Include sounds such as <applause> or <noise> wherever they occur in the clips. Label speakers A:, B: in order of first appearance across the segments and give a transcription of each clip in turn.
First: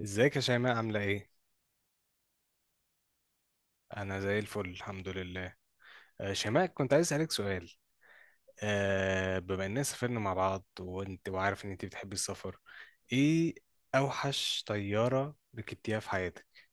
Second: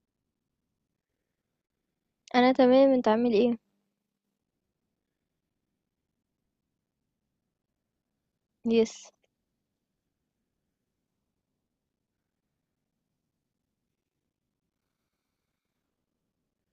A: ازيك يا شيماء؟ عاملة ايه؟
B: أنا تمام، أنت عامل إيه؟
A: أنا زي الفل الحمد لله. شيماء، كنت عايز أسألك سؤال.
B: يس.
A: بما إننا سافرنا مع بعض وأنت وعارف إن أنت بتحبي السفر. ايه أوحش طيارة ركبتيها في حياتك؟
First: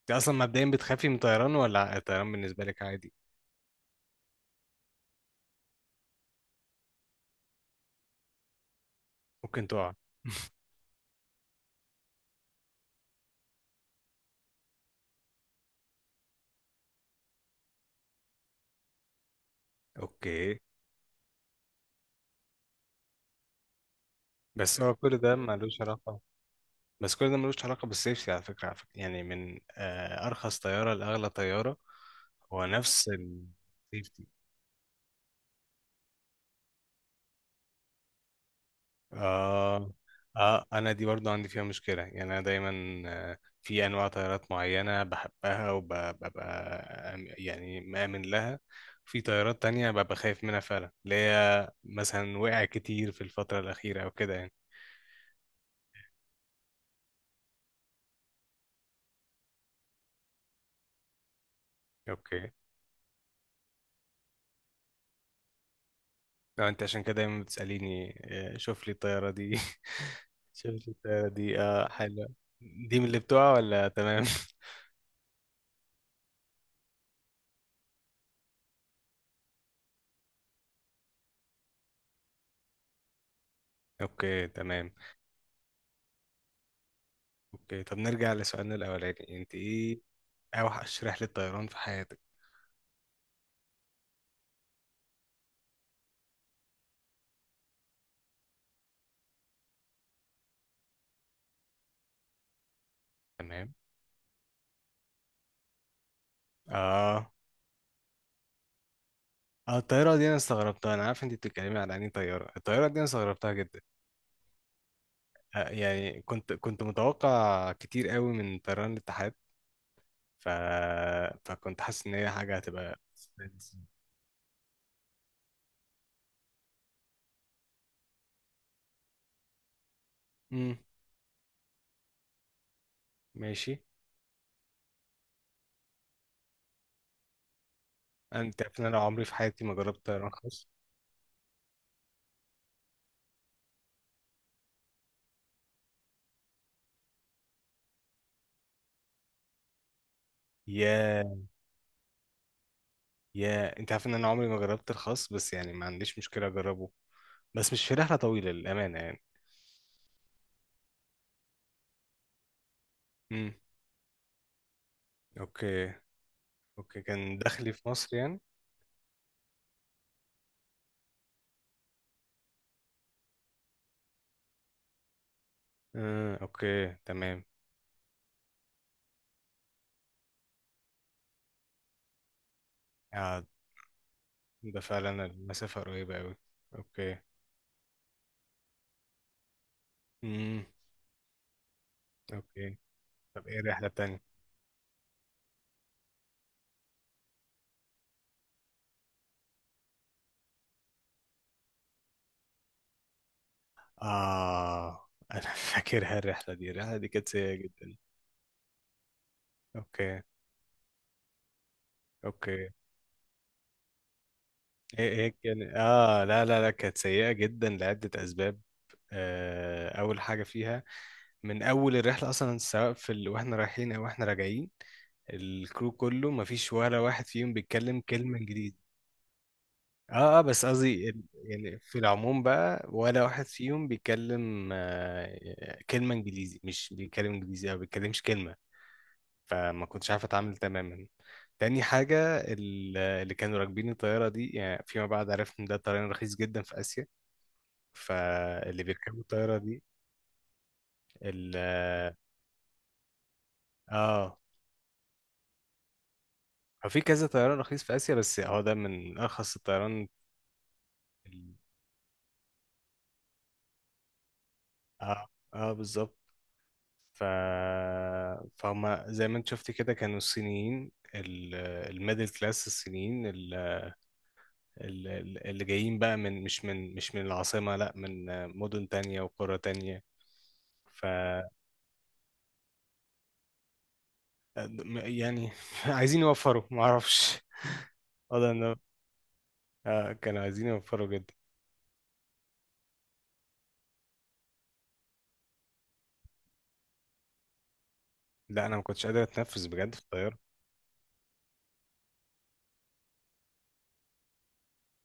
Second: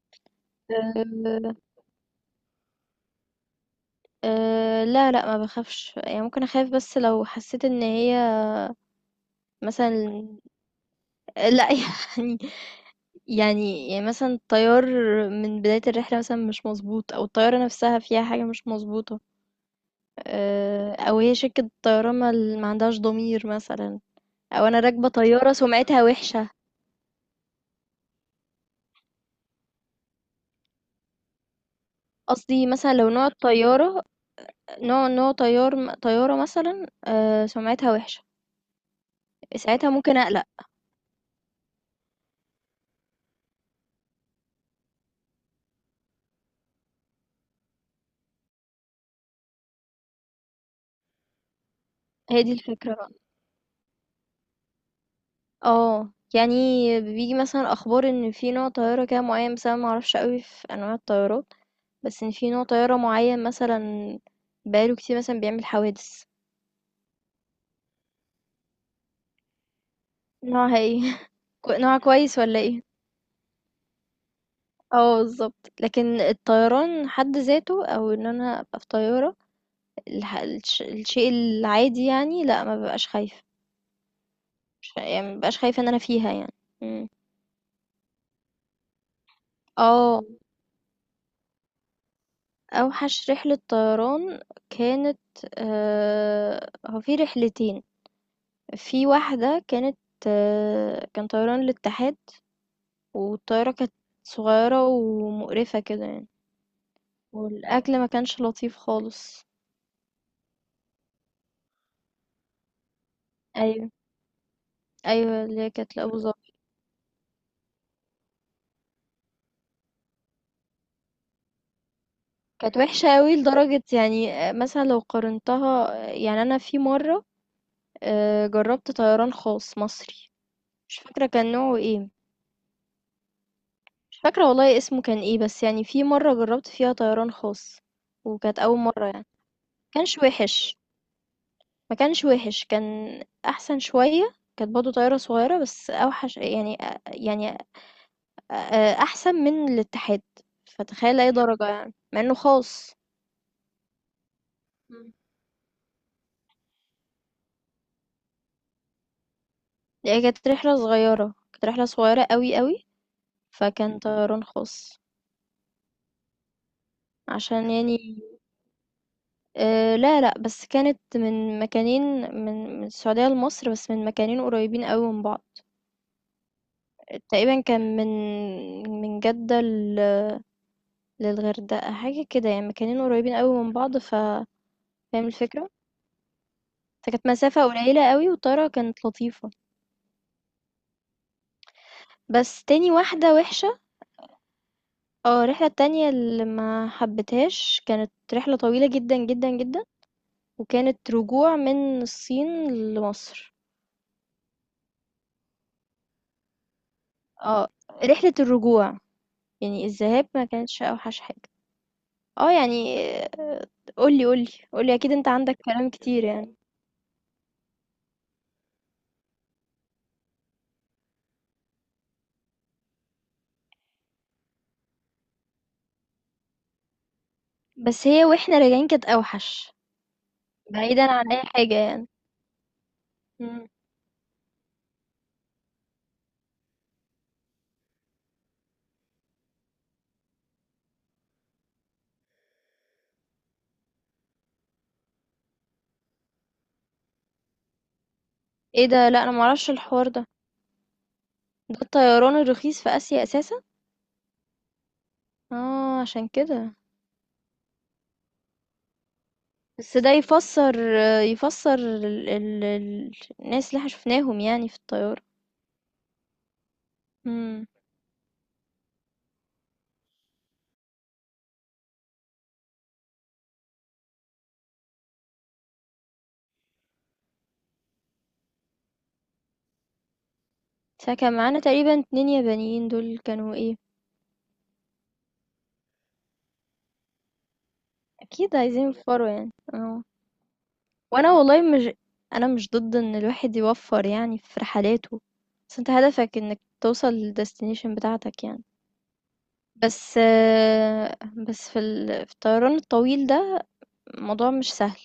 A: أنت أصلا مبدئيا
B: آه،
A: بتخافي من الطيران
B: أه
A: ولا الطيران بالنسبة لك عادي؟
B: أه لا لا ما بخافش يعني ممكن أخاف بس لو حسيت إن هي
A: ممكن تقع.
B: مثلا.
A: <laughs>
B: لا <laughs> يعني. يعني مثلا الطيار من بداية الرحلة مثلا مش مظبوط أو الطيارة نفسها فيها حاجة مش مظبوطة.
A: اوكي،
B: أه أو هي شركة طيران ما عندهاش ضمير مثلا، أو أنا
A: بس هو
B: راكبة
A: كل ده
B: طيارة
A: ملوش
B: سمعتها
A: علاقة،
B: وحشة.
A: بس كل ده ملوش علاقة بالسيفتي على فكرة، على فكرة يعني، من أرخص طيارة لأغلى طيارة، هو
B: قصدي مثلا لو
A: نفس
B: نوع الطيارة،
A: السيفتي.
B: نوع طيارة مثلا أه سمعتها وحشة، ساعتها
A: آه.
B: ممكن أقلق.
A: آه، أنا دي برضو عندي فيها مشكلة، يعني أنا دايما في أنواع طيارات معينة بحبها وببقى يعني مآمن لها، في طيارات تانية ببقى خايف منها فعلا، اللي هي مثلا
B: هي دي
A: وقع
B: الفكرة،
A: كتير في الفترة الأخيرة أو كده يعني.
B: اه يعني بيجي مثلا اخبار ان في نوع طيارة كده معين، بس انا معرفش قوي في انواع الطيارات، بس ان
A: أوكي.
B: في نوع طيارة معين مثلا بقاله كتير مثلا بيعمل حوادث.
A: لو أنت عشان كده دايما بتسأليني، شوف لي الطيارة دي، <laughs> شوف
B: نوعها
A: لي
B: ايه؟
A: الطيارة
B: <laughs>
A: دي، آه
B: نوعها
A: حلوة،
B: كويس ولا ايه؟
A: دي من اللي بتوع ولا تمام؟ <laughs>
B: اه بالظبط. لكن الطيران حد ذاته او ان انا ابقى في طيارة، الشيء العادي يعني، لا ما ببقاش خايفة.
A: أوكي تمام.
B: يعني ما ببقاش خايفة ان انا فيها يعني. مم.
A: أوكي، طب نرجع لسؤالنا الأولاني، أنت إيه
B: اه.
A: اوحش رحلة طيران في حياتك؟
B: أوحش رحلة طيران كانت، هو في رحلتين. في واحدة كانت، كان طيران الاتحاد، والطيارة
A: تمام.
B: كانت صغيرة ومقرفة كده يعني،
A: اه،
B: والأكل ما كانش لطيف خالص.
A: اه الطيارة دي انا استغربتها، انا عارف انت بتتكلمي على انهي طيارة، الطيارة دي انا استغربتها جدا.
B: أيوة، أيوة اللي
A: آه،
B: هي كانت لأبو
A: يعني كنت
B: ظبي.
A: كنت متوقع كتير قوي من طيران الاتحاد، ف... فكنت حاسس ان هي حاجة
B: كانت
A: هتبقى.
B: وحشة قوي لدرجة يعني، مثلا لو قارنتها، يعني أنا في مرة جربت طيران خاص مصري،
A: امم.
B: مش فاكرة كان نوعه ايه،
A: ماشي.
B: مش فاكرة والله اسمه كان ايه، بس يعني في مرة جربت فيها طيران خاص وكانت
A: انت
B: أول
A: عارف ان انا
B: مرة
A: عمري
B: يعني.
A: في حياتي ما جربت
B: كانش
A: طيران خاص؟
B: وحش، ما كانش وحش، كان أحسن شوية. كانت برضه طيارة صغيرة بس أوحش يعني، يعني أحسن من الاتحاد، فتخيل أي
A: يا،
B: درجة يعني مع إنه خاص.
A: يا انت عارف ان انا عمري ما جربت
B: مم.
A: الخاص، بس يعني ما عنديش مشكلة اجربه، بس مش في رحلة طويلة للأمانة يعني.
B: هي كانت رحلة صغيرة، كانت رحلة صغيرة قوي قوي،
A: امم.
B: فكان طيران خاص.
A: اوكي. اوكي، كان
B: عشان
A: دخلي في مصر
B: يعني،
A: يعني؟
B: آه لا لا، بس كانت من مكانين، من السعودية لمصر، بس من مكانين قريبين قوي من بعض.
A: اوكي تمام.
B: تقريبًا كان من جدة لل للغردقة، حاجة كده يعني، مكانين قريبين
A: آه،
B: أوي من بعض ف
A: ده فعلا
B: فاهم الفكرة؟
A: المسافة قريبة أوي. اوكي.
B: فكانت مسافة قليلة أوي، والطيارة كانت لطيفة،
A: امم.
B: بس
A: اوكي،
B: تاني واحدة
A: طب ايه
B: وِحشة.
A: الرحلة التانية؟
B: الرحلة التانية اللي ما حبيتهاش كانت رحلة طويلة جدًا، جدًا، جدًا، وكانت رجوع من الصين لمصر.
A: اه انا <laughs> فاكرها الرحلة دي، الرحلة دي كانت سيئة
B: آه،
A: جدا.
B: رحلة الرجوع، يعني
A: اوكي.
B: الذهاب ما كانتش أوحش حاجة.
A: اوكي.
B: يعني قُل لي، قُل لي، قُل لي
A: ايه
B: أكيد أنت
A: ايه
B: عندك
A: كان
B: كلام
A: اه،
B: كتير
A: لا
B: يعني.
A: لا لا كانت سيئة جدا لعدة اسباب. اول حاجة فيها من اول الرحلة اصلا، سواء في واحنا رايحين او واحنا راجعين، الكرو كله مفيش ولا واحد فيهم بيتكلم
B: بس هي
A: كلمة
B: واحنا
A: انجليزي.
B: راجعين كانت اوحش،
A: اه اه، بس قصدي
B: بعيدا عن اي حاجة
A: يعني في
B: يعني.
A: العموم بقى ولا واحد
B: مم.
A: فيهم بيتكلم كلمة انجليزي، مش بيتكلم انجليزي او بيتكلمش كلمة. فما كنتش عارف اتعامل تماما. تاني حاجة اللي كانوا راكبين الطيارة دي، يعني فيما بعد عرفت ان ده طيران رخيص جدا في اسيا، فاللي
B: ايه ده؟
A: بيركبوا
B: لا انا
A: الطيارة
B: معرفش
A: دي
B: الحوار ده،
A: ال
B: ده الطيران الرخيص في اسيا اساسا؟
A: اه،
B: اه عشان كده.
A: هو في كذا طيران رخيص في اسيا بس هو ده من ارخص
B: بس
A: الطيران.
B: ده يفسر،
A: ال-
B: يفسر الناس اللي احنا شفناهم يعني في الطيارة.
A: اه اه بالظبط. ف...
B: امم.
A: فهم زي ما انت شفت كده كانوا الصينيين، الميدل كلاس الصينيين، اللي جايين بقى من مش من، مش من العاصمة لا، من مدن تانية وقرى تانية. ف
B: فكان معانا تقريبا اتنين يابانيين، دول كانوا ايه؟
A: م- يعني <laughs> عايزين يوفروا معرفش، والله
B: اكيد
A: انه
B: عايزين يوفروا يعني
A: <laughs>
B: اه.
A: كانوا عايزين يوفروا
B: وانا
A: جدا.
B: والله مش، انا مش ضد ان الواحد يوفر يعني في رحلاته، بس انت هدفك انك توصل للديستنيشن بتاعتك يعني.
A: لا انا ما كنتش قادر اتنفس بجد في
B: بس
A: الطيارة.
B: بس في الطيران الطويل ده الموضوع مش سهل.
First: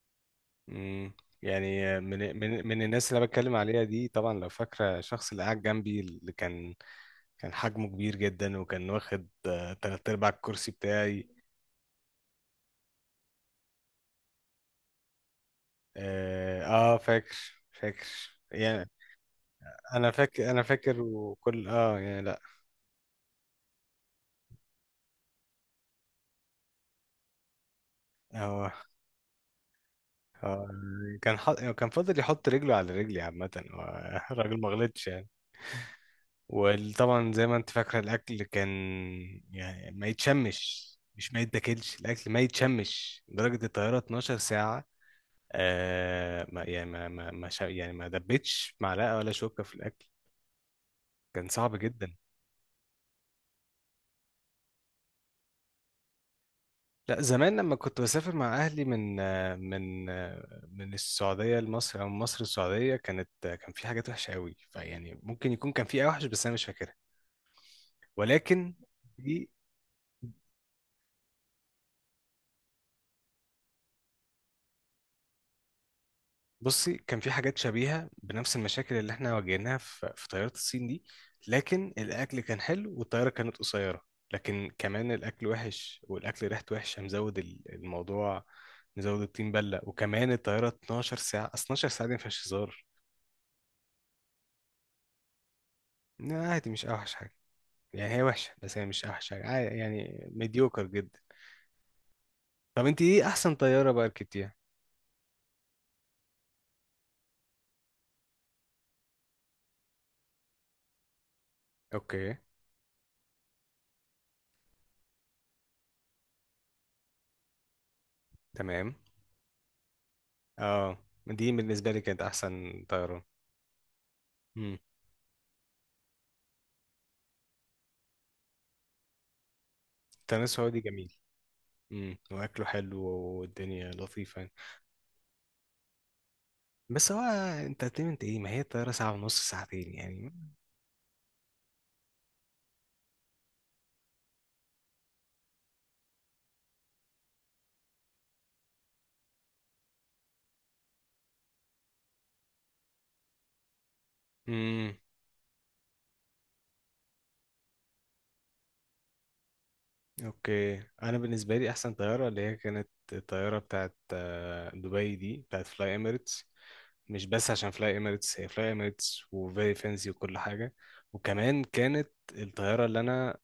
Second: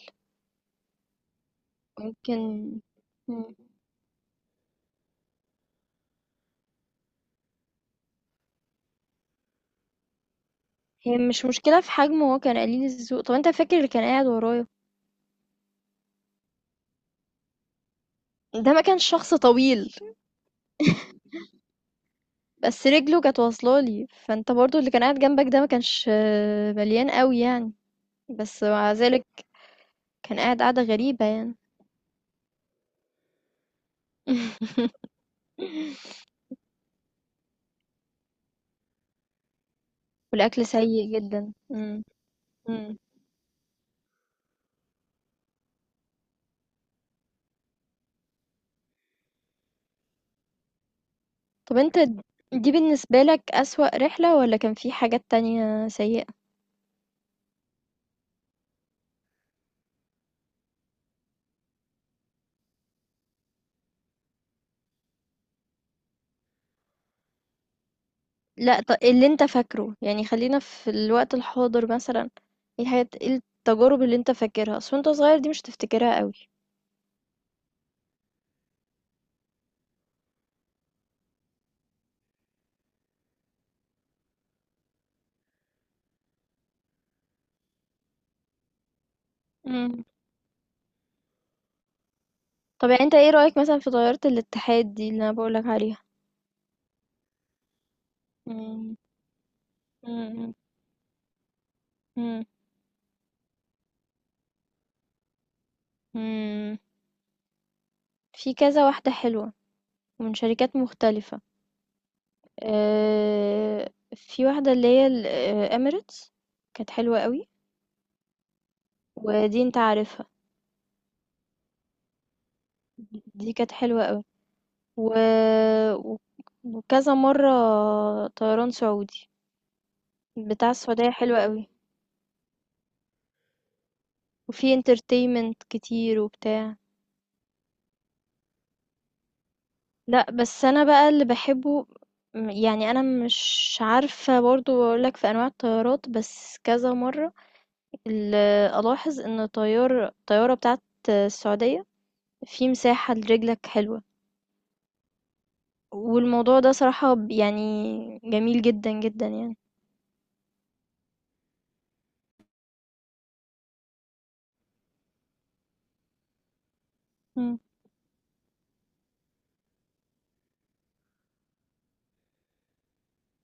A: مم. يعني من من
B: ممكن.
A: من الناس اللي أنا بتكلم
B: مم.
A: عليها دي، طبعا لو فاكرة الشخص اللي قاعد جنبي، اللي كان كان حجمه كبير جدا وكان واخد تلات ارباع الكرسي
B: هي
A: بتاعي.
B: مش مشكلة في حجمه، هو كان قليل الذوق. طب انت فاكر اللي كان قاعد ورايا؟
A: اه فاكر، فاكر
B: ده ما
A: يعني،
B: كانش شخص طويل،
A: انا فاكر، انا فاكر وكل اه يعني لا.
B: بس رجله كانت واصلة لي. فانت برضو اللي كان قاعد جنبك ده ما كانش مليان قوي يعني، بس
A: هو
B: مع ذلك كان قاعد
A: هو
B: قاعدة غريبة
A: كان
B: يعني.
A: حط... كان فاضل يحط رجله على رجلي عامة، هو <laughs> الراجل ما غلطش
B: <laughs>
A: يعني. وطبعا زي ما انت فاكرة الأكل كان يعني ما
B: والأكل
A: يتشمش،
B: سيء
A: مش ما
B: جدا.
A: يتاكلش،
B: مم.
A: الأكل ما
B: مم.
A: يتشمش، درجة الطيارة 12 ساعة. آه ما يعني ما ما ما شا- يعني ما دبتش معلقة ولا شوكة في الأكل. كان صعب
B: طب أنت
A: جدا.
B: دي بالنسبة لك أسوأ رحلة، والّا كان في حاجات تانية سيئة؟
A: لا زمان لما كنت بسافر مع اهلي من من السعوديه لمصر او من مصر السعوديه، كانت كان في حاجات وحشه قوي، فيعني ممكن يكون كان في اوحش بس انا مش فاكرها. ولكن
B: لأ، ط اللي أنت
A: دي
B: فاكره، يعني خلّينا في الوقت الحاضر مثلًا، إيه الحاجات، إيه التجارب اللي أنت فاكرها؟ أصل وأنت صغير دي مش هتفتكرها أوي.
A: بصي، كان في حاجات شبيهه بنفس المشاكل اللي احنا واجهناها في طياره الصين دي، لكن الاكل كان حلو والطياره كانت قصيره. لكن كمان الاكل وحش والاكل ريحته وحشه، مزود الموضوع، مزود الطين بله،
B: إمم.
A: وكمان الطياره 12 ساعه، أصل 12 ساعه دي ما فيهاش هزار.
B: طب يعني أنت إيه رأيك مثلًا في طيارة الاتحاد دي اللي أنا باقول لك عليها؟
A: لا عادي، مش اوحش حاجه، يعني هي وحشه بس هي
B: إمم.
A: مش اوحش حاجه، عادي
B: إمم،
A: يعني،
B: إمم.
A: مديوكر جدا.
B: إمم.
A: طب انت ايه احسن طياره بقى ركبتيها؟
B: إمم. في كذا واحدة حلوة ومن شركات مختلفة.
A: اوكي
B: في واحدة اللي هي ال Emirates، كانت حلوة أوي،
A: تمام.
B: ودي أنت عارفها.
A: اه، دي بالنسبه لي كانت احسن طياره.
B: دي كانت حلوة قوي.
A: امم.
B: و... و- وكذا مرة طيران سعودي،
A: التنس
B: بتاع
A: سعودي
B: السعودية
A: جميل.
B: حلوة قوي،
A: امم، واكله حلو والدنيا لطيفه يعني.
B: وفي انترتينمنت كتير وبتاع.
A: بس هو انترتينمنت ايه، ما هي الطياره ساعه ونص ساعتين يعني.
B: لا بس انا بقى اللي بحبه، يعني انا مش عارفة برضو اقولك في انواع الطيارات، بس كذا مرة ال- الاحظ ان الطيارة بتاعت السعودية في مساحة لرجلك حلوة،
A: امم.
B: والموضوع ده صراحة يعني جميل جدا جدا يعني.
A: اوكي، انا بالنسبه لي احسن طياره اللي هي كانت الطياره بتاعت دبي، دي بتاعت فلاي اميريتس. مش بس
B: مم.
A: عشان فلاي اميريتس هي فلاي اميريتس وفيري فانسي وكل حاجه، وكمان كانت الطياره اللي انا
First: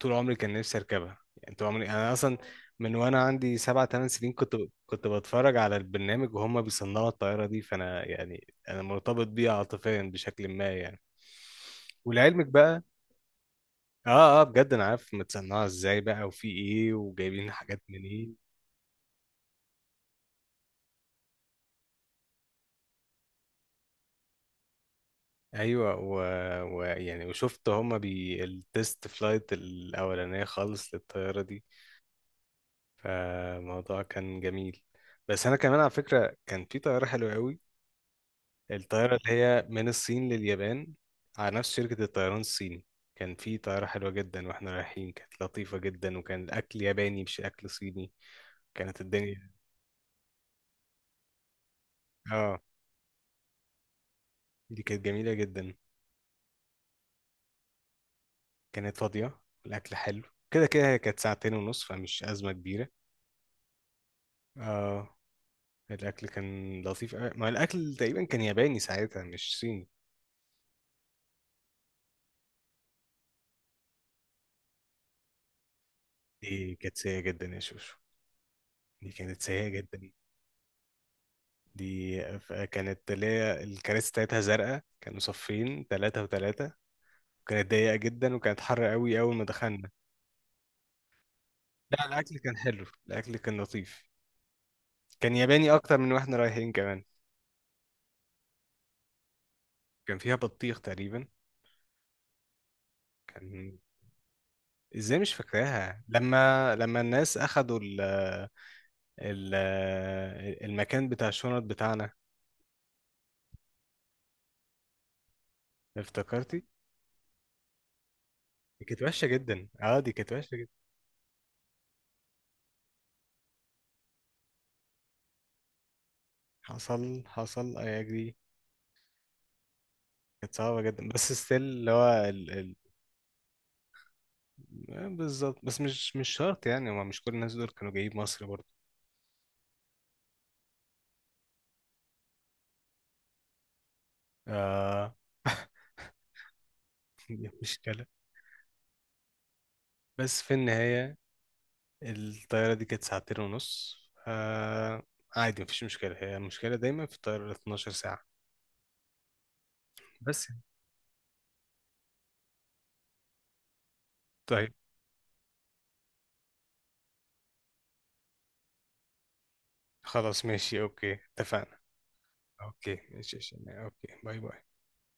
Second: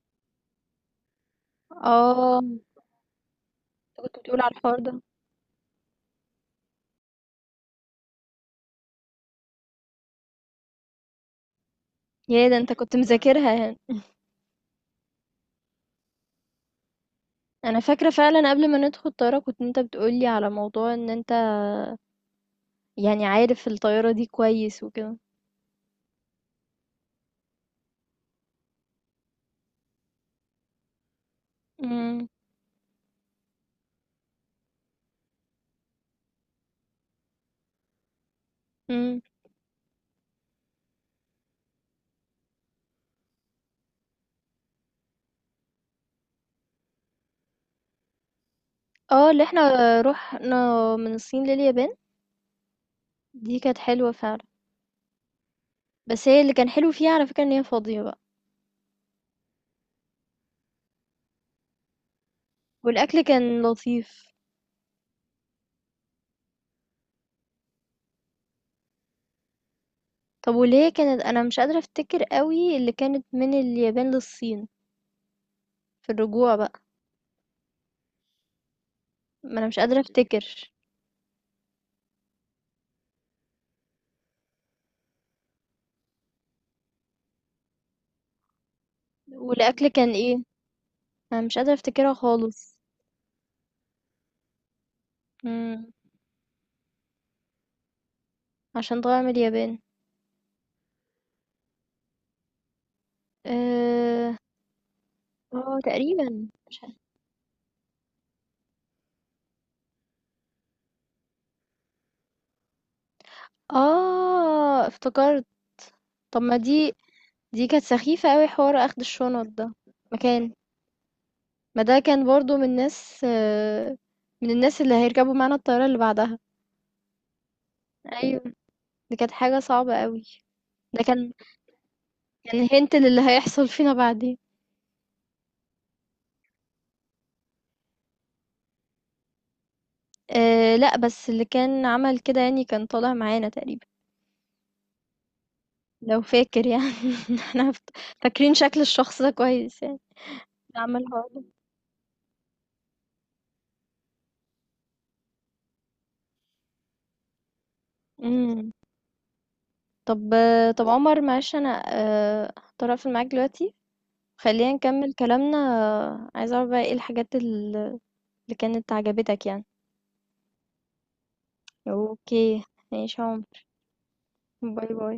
A: طول عمري كان نفسي اركبها. يعني طول عمري انا اصلا
B: اه
A: من وانا عندي سبع
B: انت
A: ثمان
B: كنت
A: سنين
B: بتقول على
A: كنت
B: الحوار ده؟
A: كنت بتفرج على البرنامج وهم بيصنعوا الطياره دي، فانا يعني انا مرتبط بيها عاطفيا بشكل ما يعني. ولعلمك
B: يا ده انت
A: بقى
B: كنت مذاكرها يعني.
A: اه، اه بجد انا عارف متصنعه ازاي بقى وفي ايه وجايبين
B: انا
A: حاجات
B: فاكره
A: منين.
B: فعلا، قبل ما ندخل الطياره كنت انت بتقولي على موضوع ان انت يعني عارف الطياره دي كويس وكده.
A: ايوه ويعني ويعني وشفت هما بي التست فلايت الاولانيه خالص للطياره دي،
B: امم.
A: فالموضوع كان جميل. بس انا كمان على فكره كان في طياره حلوه قوي، الطياره
B: امم.
A: اللي هي من الصين لليابان، على نفس شركه الطيران الصيني. كان في طياره حلوه جدا، واحنا رايحين كانت لطيفه جدا وكان الاكل ياباني مش اكل صيني، كانت
B: اه اللي
A: الدنيا
B: احنا رحنا من الصين لليابان،
A: اه،
B: دي كانت حلوه فعلا.
A: دي كانت جميله جدا.
B: بس هي اللي كان حلو فيها على فكره ان هي فاضيه بقى،
A: كانت فاضيه، الاكل حلو، كده كده هي كانت ساعتين ونص فمش ازمه كبيره.
B: والاكل كان لطيف.
A: اه، الاكل كان لطيف أوي. ما الاكل تقريبا كان ياباني ساعتها مش صيني.
B: طب واللي هي كانت، انا مش قادره افتكر قوي اللي كانت من اليابان للصين في الرجوع
A: دي
B: بقى.
A: كانت سيئه جدا يا شوشو، دي كانت
B: ما انا
A: سيئه
B: مش
A: جدا.
B: قادره افتكر.
A: كانت اللي هي الكراسي بتاعتها زرقاء، كانوا صفين ثلاثه وثلاثه، كانت ضيقه جدا وكانت حر قوي اول ما
B: والاكل
A: دخلنا.
B: كان ايه؟ انا مش قادره
A: لا
B: افتكرها
A: الاكل كان
B: خالص.
A: حلو، الاكل كان لطيف، كان ياباني
B: امم.
A: اكتر من واحنا رايحين كمان.
B: عشان طالعه من اليابان.
A: كان فيها بطيخ تقريبا. كان
B: آه.
A: ازاي مش
B: اه
A: فاكراها
B: تقريبا
A: لما
B: مش عارف.
A: لما الناس اخدوا ال... المكان بتاع الشنط بتاعنا؟
B: آه افتكرت. طب ما
A: افتكرتي؟
B: دي، دي كانت سخيفة قوي حوار
A: دي
B: اخد
A: كانت وحشة
B: الشنط
A: جدا،
B: ده.
A: اه دي كانت
B: مكان،
A: وحشة جدا.
B: ما ده كان برضو من الناس من الناس اللي هيركبوا معانا الطيارة اللي بعدها.
A: حصل، حصل اي اجري.
B: ايوه، دي كانت حاجة صعبة قوي.
A: كانت صعبة
B: ده
A: جدا، بس
B: كان،
A: ستيل اللي هو
B: كان هنت للي هيحصل فينا بعدين.
A: آه، بالظبط. بس مش شرط يعني، هما مش كل الناس دول كانوا جايين مصر برضه.
B: أه لا، بس اللي كان عمل كده يعني كان طالع معانا تقريبا،
A: آه.
B: لو فاكر يعني.
A: <laughs>
B: <laughs>
A: دي
B: احنا فت-
A: مشكلة.
B: فاكرين شكل الشخص ده كويس يعني،
A: بس في
B: اللي عمل
A: النهاية
B: الحوار
A: الطيارة دي كانت ساعتين ونص، آه عادي، مفيش مشكلة، هي المشكلة دايما في الطيارة 12 ساعة
B: ده. طب
A: بس يعني.
B: طب عمر معلش انا هضطر اقفل معاك دلوقتي.
A: طيب،
B: خلينا نكمل كلامنا، عايزه اعرف بقى ايه الحاجات اللي كانت عجبتك يعني.
A: خلاص ماشي اوكي، اتفقنا.
B: اوكي
A: اوكي
B: ماشي يا
A: ماشي، ماشي.
B: عمر،
A: اوكي باي باي.
B: باي باي.